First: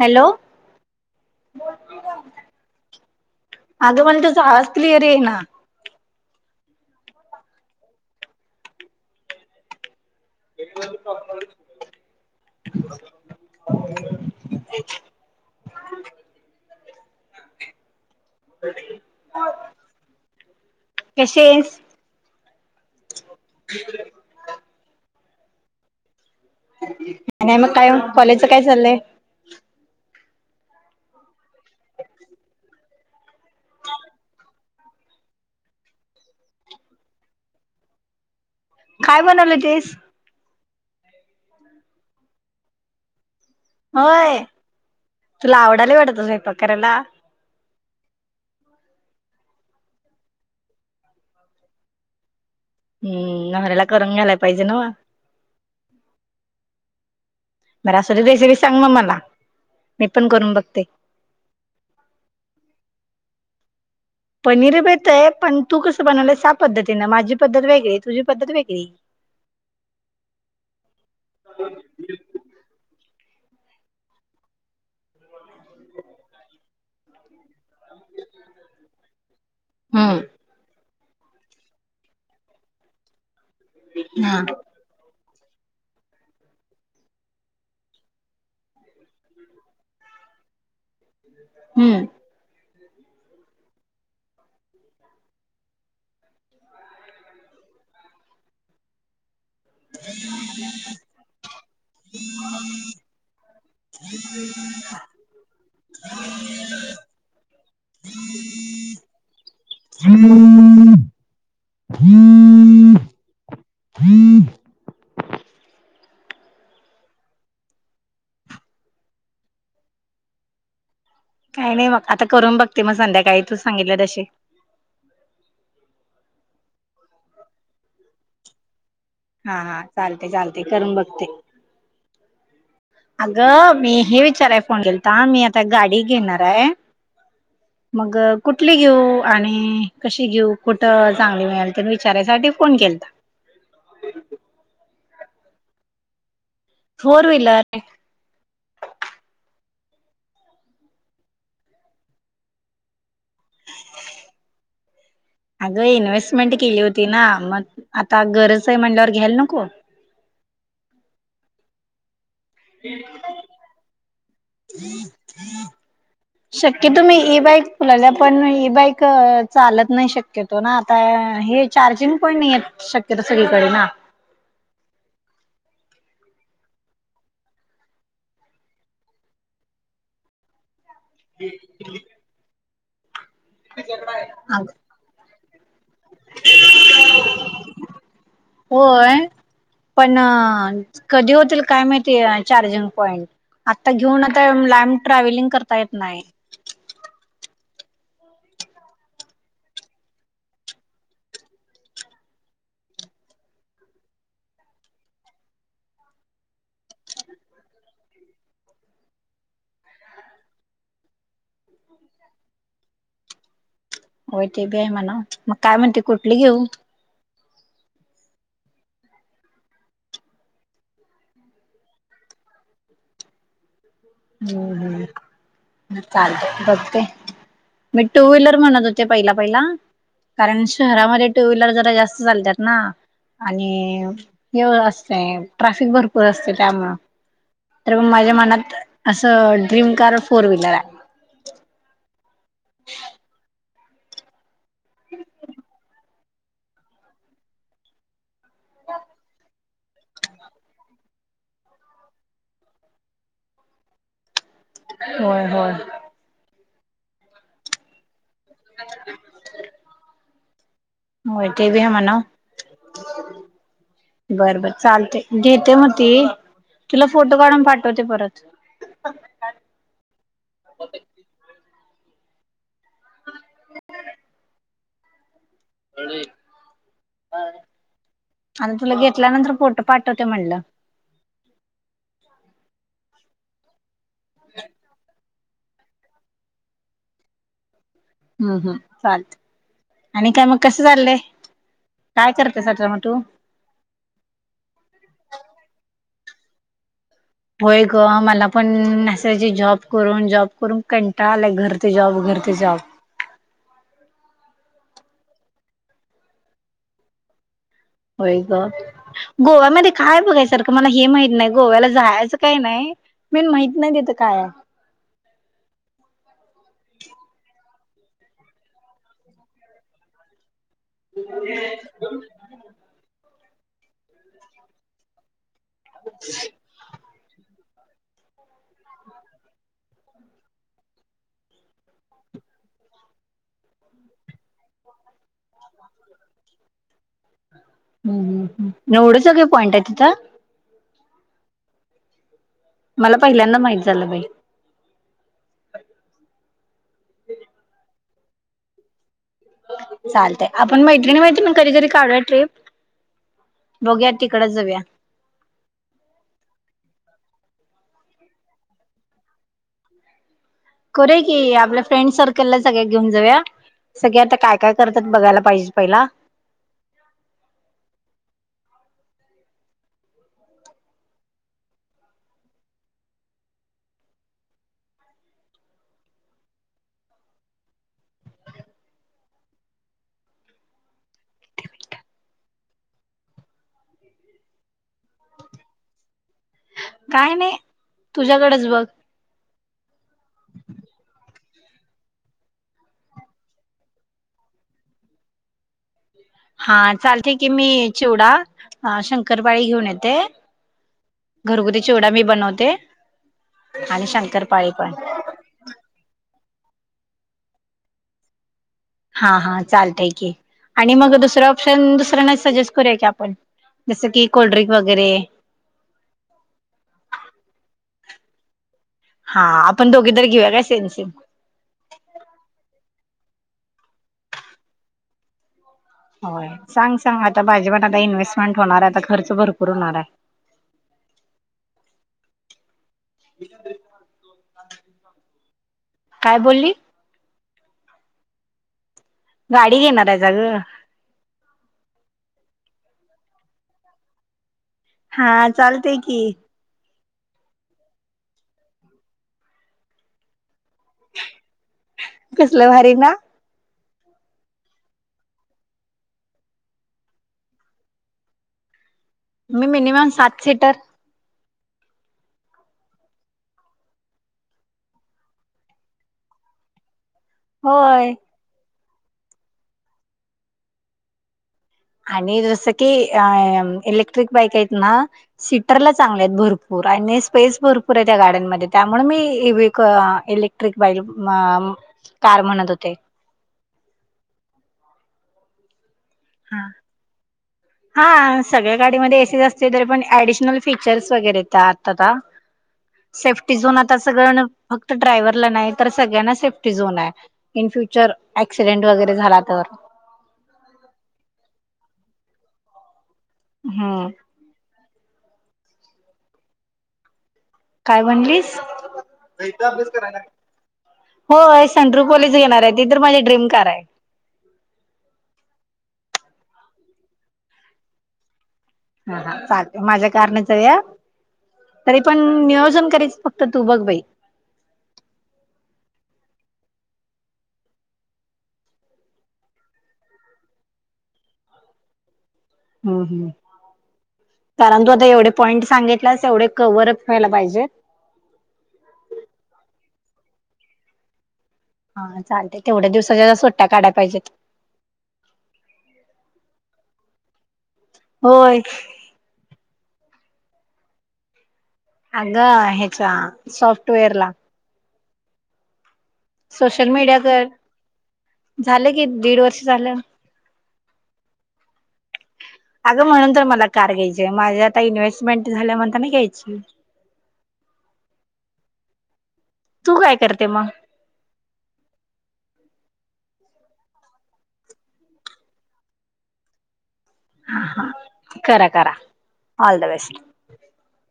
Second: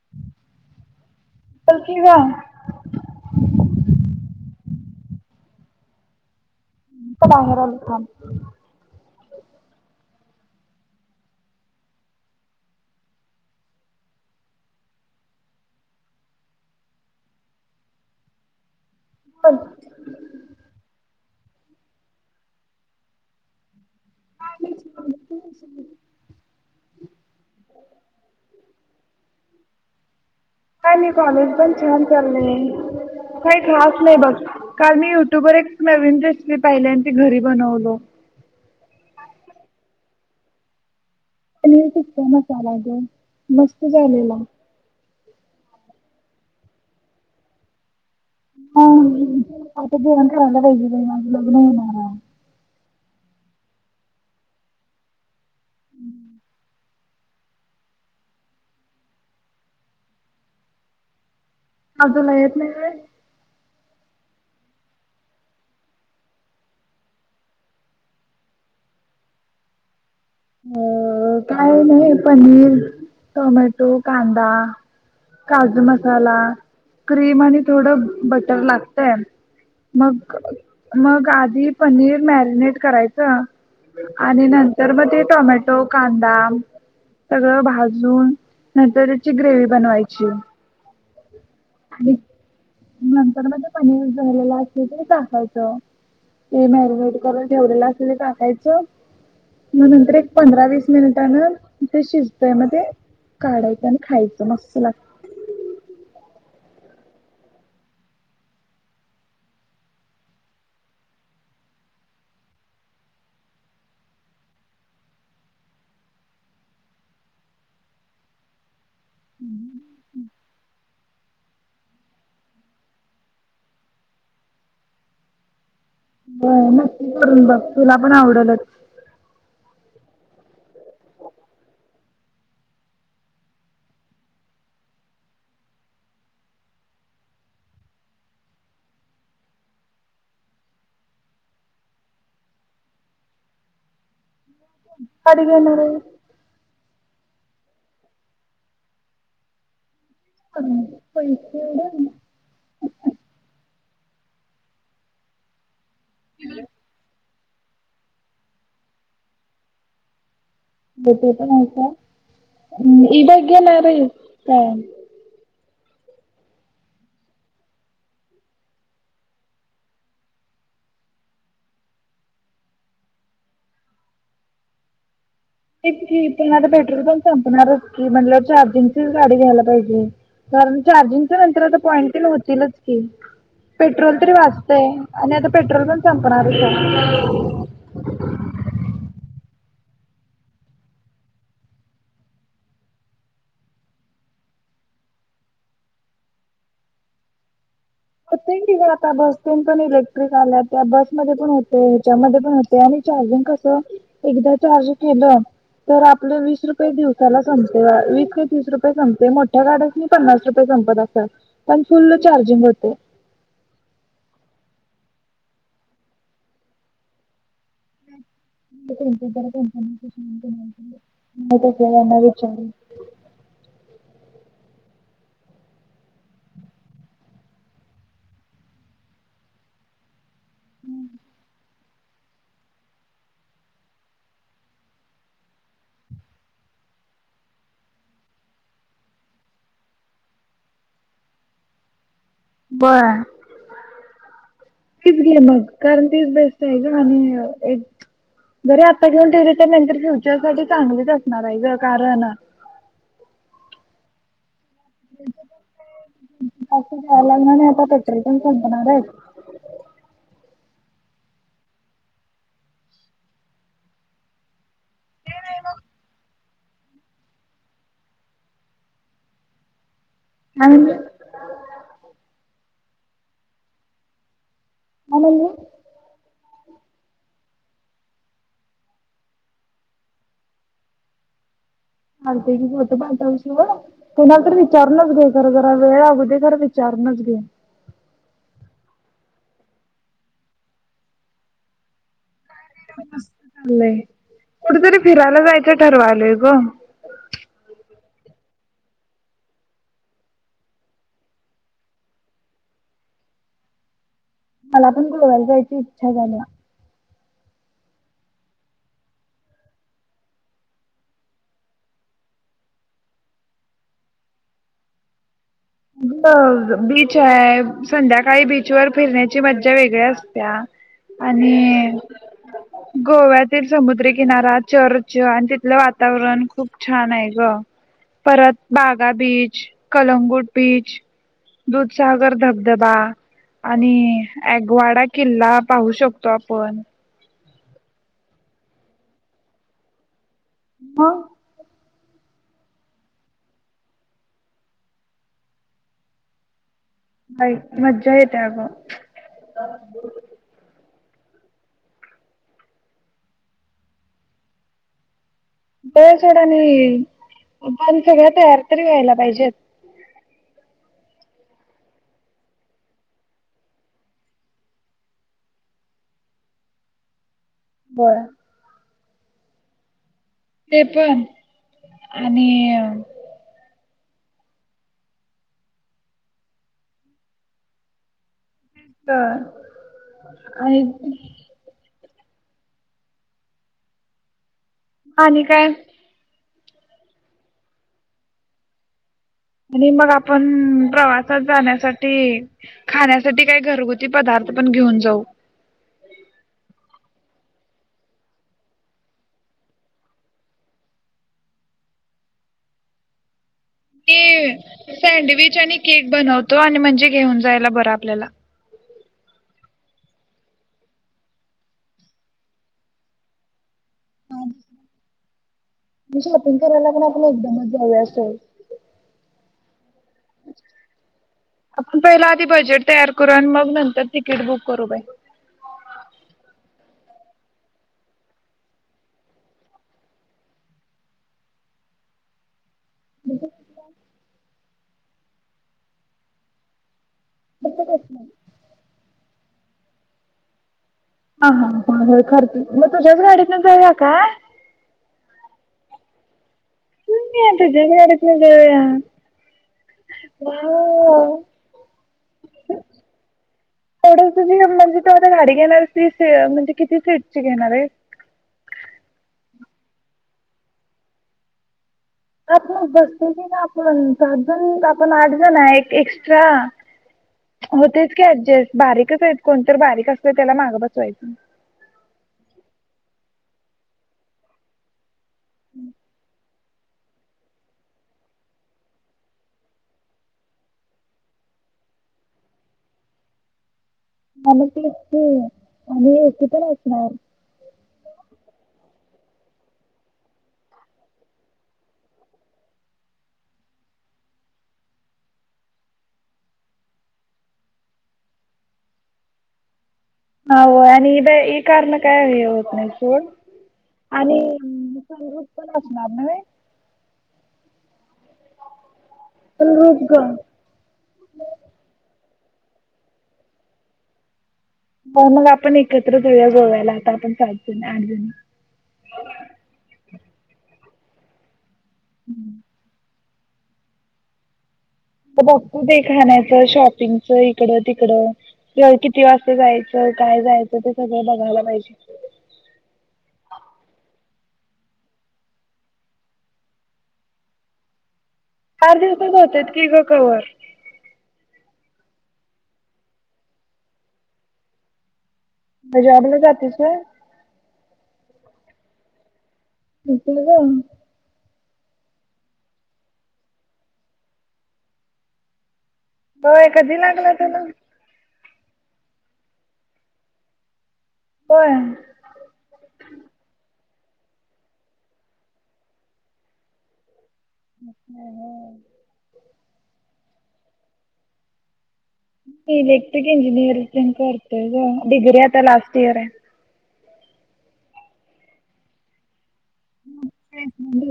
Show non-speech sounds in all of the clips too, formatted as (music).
Hello चल की ग अगं मला तुझा आवाज क्लिअर येईना. मी बाहेर आले थांब ह्याच्या आधी (unintelligible) हा दे म्हण कशी आहेस? आणि मग काय कॉलेजच काय चालय? काय नाही कॉलेज पण छान चाललंय काही खास नाही बघ, काल मी युट्यूब वर एक नवीन रेसिपी पाहिली आणि ती घरी बनवलो काय बनवली होतीस पनीर टिक्का मसाला गं होय तुला आवडालय वाटत स्वयंपाक करायला हा आता जेवण करायला पाहिजे माझं लग्न होणार हाय. हम्म नवऱ्याला करून घालायला पाहिजे नव्हं. हम्म बर असूदे रेसिपी सांग ना मला मी पण करून बघते. का तुला येत नाही व्हयं पनीर बी येतंय, पण तू कसं बनवलंय त्या पद्धतीनं, माझी पद्धत वेगळी तुझी पद्धत वेगळी. अ काय नाही पनीर, टोमॅटो, कांदा काजू मसाला क्रीम आणि थोडं बटर लागतंय हम्म मग मग आधी पनीर मॅरिनेट करायचं हा आणि नंतर मग ते टोमॅटो, कांदा सगळं भाजून नंतर त्यांची ग्रेव्ही बनवायची ह नंतर म ते पनीर झालेलं असलं तर टाकायचं ते मॅरिनेट करायला ठेवलेलं असतय ते टाकायचं मग नंतर एक पंधरा वीस मिनिटानं ते शिजतंय मग ते काढायचं आणि खायचं मस्त लागतंय हम्म काही नाही बग आता करून बघते मग संध्याकाळी तू सांगितलं तशी बरं मग नक्कीच करून बघ तुला पण आवडलच. हा हा चालतय चालतय करून बघते अगं मी हे विचाराय फोन केलता, मी आता गाडी एक घेणार हाय. ह मग कुठली घेऊ आणि कशी घेऊ कुठं चांगली मिळेल ते विचारायसाठी फोन केलता कधी घेणार हाईस फोर व्हीलर (unintelligible) पण पैसे (unintelligible) अगं इनवेस्टमेंट केली होती ना मग आता गरज आहे म्हंल्यावर घ्यायला नको (unintelligible) हम् शक्यतो ई बाईक कुणाला पण ई बाईक चालत नाही शक्य तो ना आता हे चार्जिंग पाँईट नाहीय शक्यतो सगळीकडे ना तेच की पण आता पेट्रोल पण संपणारच की म्हंटल्यावर चार्जिंगचीच गाडी घ्यायला पाहिजे कारण चार्जिंगच्या नंतर आता पॉईंट होतीलच की पेट्रोल तरी वाचतयं आणि आता पेट्रोल पण संपणारच आहे होय पण कधी होतील काय माहिती चार्जिंग पॉईंट आत्ता घेऊन आता लांब ट्रॅव्हलिंग करता येत नाही (unintelligible) होय की गं आता बसतेन पण इलेक्ट्रिक आल्यात बसमध्ये पण होतंय ह्याच्यामध्ये पण होत ते आणि चार्जिंग कसं एकदा चार्ज केलं तर आपलं वीस रुपये दिवसाला संपतय वीस ते तीस रुपये संप र मोठ्या गाड्यासणी पन्नास रुपये संपत असलं, पण फुल्ल चार्जिंग होतंय होय ते बी आहे म्हणा, मग काय म्हणते कुठली घेऊ विचारून हम् होम (unintelligible) चालत बघते मी टू व्हीलर म्हणत होते पहिला पहिला कारण शहरामध्ये टू व्हीलर जरा जास्त (unintelligible) चालतात ना, आणि हे असते ट्राफिक भरपूर असते त्यामूळं. तर मग माझ्या मनात असं ड्रीम कार फोर व्हीलर आहे बरं तीच गे मग कारण तीच बेस्ट आहे ग आणि एक बर आता घेऊन टीट नंतर फ्युचर सा चांगलीच असणार आहे ज कारण होय होय असंय लागणार नाही आता पटरी पण संपणार आहेच हो ते ब हमाणाव बर बर चालते घेते मग त तुला फोटो काढून पाठवते परत अंग (unintelligible) आ म्ह आणि तुला घेतल्यानंतर पोट पाठवते म्हणलं लते की होत पाता शिव कुणाला तर विचारूनच जर जरा वेळ अगोदी घर विचारणच घे (unintelligible) हम् हम् चालत आणि काय मग कसं चाललंय काय करते सटरमटू य कुठेतरी फिरायला जायचं ठरवालंय ग (unintelligible) होय ग मला पण नायचे जॉब करून जॉब करून कंटा आलाय घर ते जॉब घर ते जॉब मला पण गुरवारी जायची इच्छा झाली (unintelligible) होय का (unintelligible) गोव्यामध्ये काय बघायसारखं मला हे माहित नाही गोव्याला जायचं काही नाही मेन माहित नाही तिथं काय आय. ब बीच हाय संध्याकाळी बीचवर फिरण्याची मज्जा वेगळ्या असत्या. आणि गोव्यातील समुद्रीकिनारा चर्च आणि ते तिथल वातावरण खूप छान आहे ग परत बागा बीच कलंगूड बीच दुधसागर धबधबा आणि ऍगवाडा किल्ला पाहू शकतो आपण ह् ह एवढं सगळं पॉईंट आहे तिथं हं मला पहिल्यांदा माहित झालं बाई ह मज्जा येते अग. चालतय. आपण मैत्रिणी, मैत्रिणी कधीतरी काढूया ट्रिप बघूया तिकडचं जाऊया. ब सोडाणी पण सगळ्या तयार तरी व्हायला पाहिजेत करू की आपल्या फ्रेंड सर्कलला सगळ्या घेऊन जाऊया. सगळे आता काय काय करतात बघायला पाहिजे पहिला बरं ते पण आणि का आणि आणि काय? काय नाही तुझ्याकडेच बघ. आणि मग आपण प्रवासात जाण्यासाठी खाण्यासाठी काही घरगुती पदार्थ पण घेऊन जाऊ. हा चालतंय की मी चिवडा शंकरपाळी घेऊन येते. घरगुती चिवडा मी बनवते. आणि शंकरपाळी पण मी सँडविच आणि केक बनवतो आणि म्हणजे घेऊन जायला बरं आपल्याला हा हा चालतय की आणि मग दुसरं ऑप्शन दुसऱ्यांना सजेस्ट करूया की आपण जसं की कोल्ड्रिंक वगैरे म शॉपिंग करायला पण आपण एकदमच जाव्या असचं हा आपण दोघी तर घेऊया का सेम -सेम. आपण पहिला आधी बजेट तयार करू आणि मग नंतर तिकीट बुक करू बाई. होय सांग, सांग आता भाजीपाला आता इन्व्हेस्टमेंट होणार हाय आता खर्च भरपूर होणार हाय. (inaudible) काय बोललीसं (inaudible) गाडी घेणार आहेसा गं हा हा हो हो खरच मग तुझ्याच गाडीन जाया का? हा चालतय की निवांत जिब गाडीतंनं जाऊया. वावं कसलं भारी ना. तेवढं तुझी म्हणजे तू आता गाडी घेणारं असलीस ती म्हणजे किती सीट ची घेणार आहेसं? मी मिनिमम सात सीटर. आपण बसतोय की गं आपण सात जण आपण आठ जण आहे एक एक्स्ट्रा होय. होतयचं की ऍडजस्ट बारीकच आहेत कोणत तर बारीक असतंय त्याला माग बसवायचं. आणि जसं की इलेक्ट्रिक बाईक आहेत ना सीटरला चांगले आहेत भरपूर पूर आणि स्पेस भरपूर आहे त्या गार्डनमध्ये त्यामुळे मी इलेक्ट्रिक बाई कार म्हणत होते म्हणून तेच की आणी ए सी पण असणार हा सगळ्या गाडीमध्ये एसी असते तरी पण ऍडिशनल फीचर्स वगैरे त्या आत आता सेफ्टी झोन आता सगळ फक्त ड्रायव्हरला नाही तर सगळ्यांना safety zone high in future accident वगैरे झाला तर ह होय आणि इ कार न काय हे होत नाही सोड. हम्. आणि पण असणार. काय म्हणलीस अभ्यास सनरूफ करायला. ग हो सेंट्रू कॉलेज घेणार आहे ती तर माझी ड्रीम कार आहे. हो मग आपण एकत्र होऊया गोव्याला आता आपण सात जण आठ जण हा हा चाल माझ्या कारणाचं या तरी पण नियोजन करायचं फत. तर तू बघ बाई. बघत ते खाण्याचं शॉपिंगच इकडं तिकडं. किती वाजता जायचं काय जायचं ते सगळं बघायला पाहिजे. हं हं. कारण तू आता एवढे पॉईंट सांगितलास एवढे कवरअप व्हायला पाहिजे. चार दिवसात होत की ग कवर हा चालतेय तेवढ्या दिवसाच्या सुट्ट्या काढाय पाहिजेत. मजाबला जातस ना. होय. लं का? अगं ह्याचा सॉफ्टवेअर ला. होय सोशल कधी लागला तुला? मीडियावर झालं की दीड वर्ष झालं. पण अगं म्हणून तर मला कार घ्यायचे आहे माझी आता इन्व्हेस्टमेंट झाल्या म्हणताना घ्यायची. अच्छा हो. तू काय करते मग मी इलेक्ट्रिक इंजिनिअरिंग पण करतेय ग डिग्री आता लास्ट इयर आहे. हा हा करा करा ऑल द बेस्ट.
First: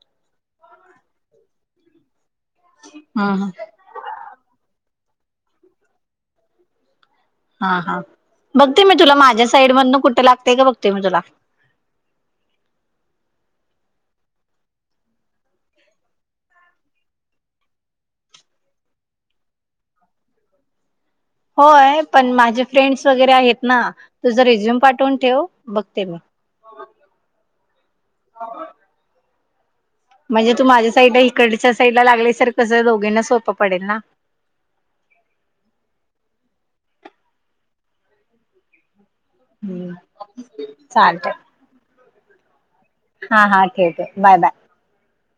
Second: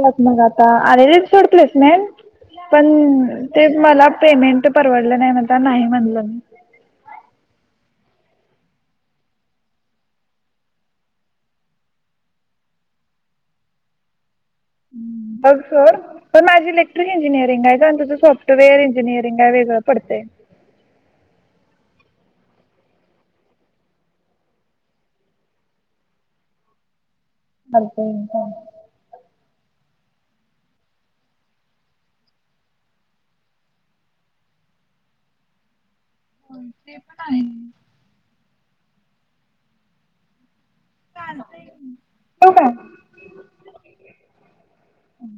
ेत मग आता आलेले ोड प्लेसमेंट पण हम्म ते मला पेमेंट परवडलं नाही मता नाही म्हणलं मी हा हा बघते मी तुला माझ्या साईड मधन कुठं लागतेय का बघते मी तुला बगसोड. पण माझी इलेक्ट्रिक इंजिनिरिंग आहे आणि तुझ सॉफ्टवेअर इंजिनिअरिंग आहे वेगळं पडतय. होय पण माझे फ्रेंड्स वगैरे आहेत ना तुझ रिझ्युम पाठवून ठेव बघते मी. मोबाईल शॉपी (inaudible) म्हणजे तू माझ्या साईडला इकडच्या साईड लागलीसर कसं दोघींना सोपं पडेल ना. हो ते पण आहे. हम्म चालत. ठेऊ काय? हा हा ठीक आहे बाय बाय. हम्.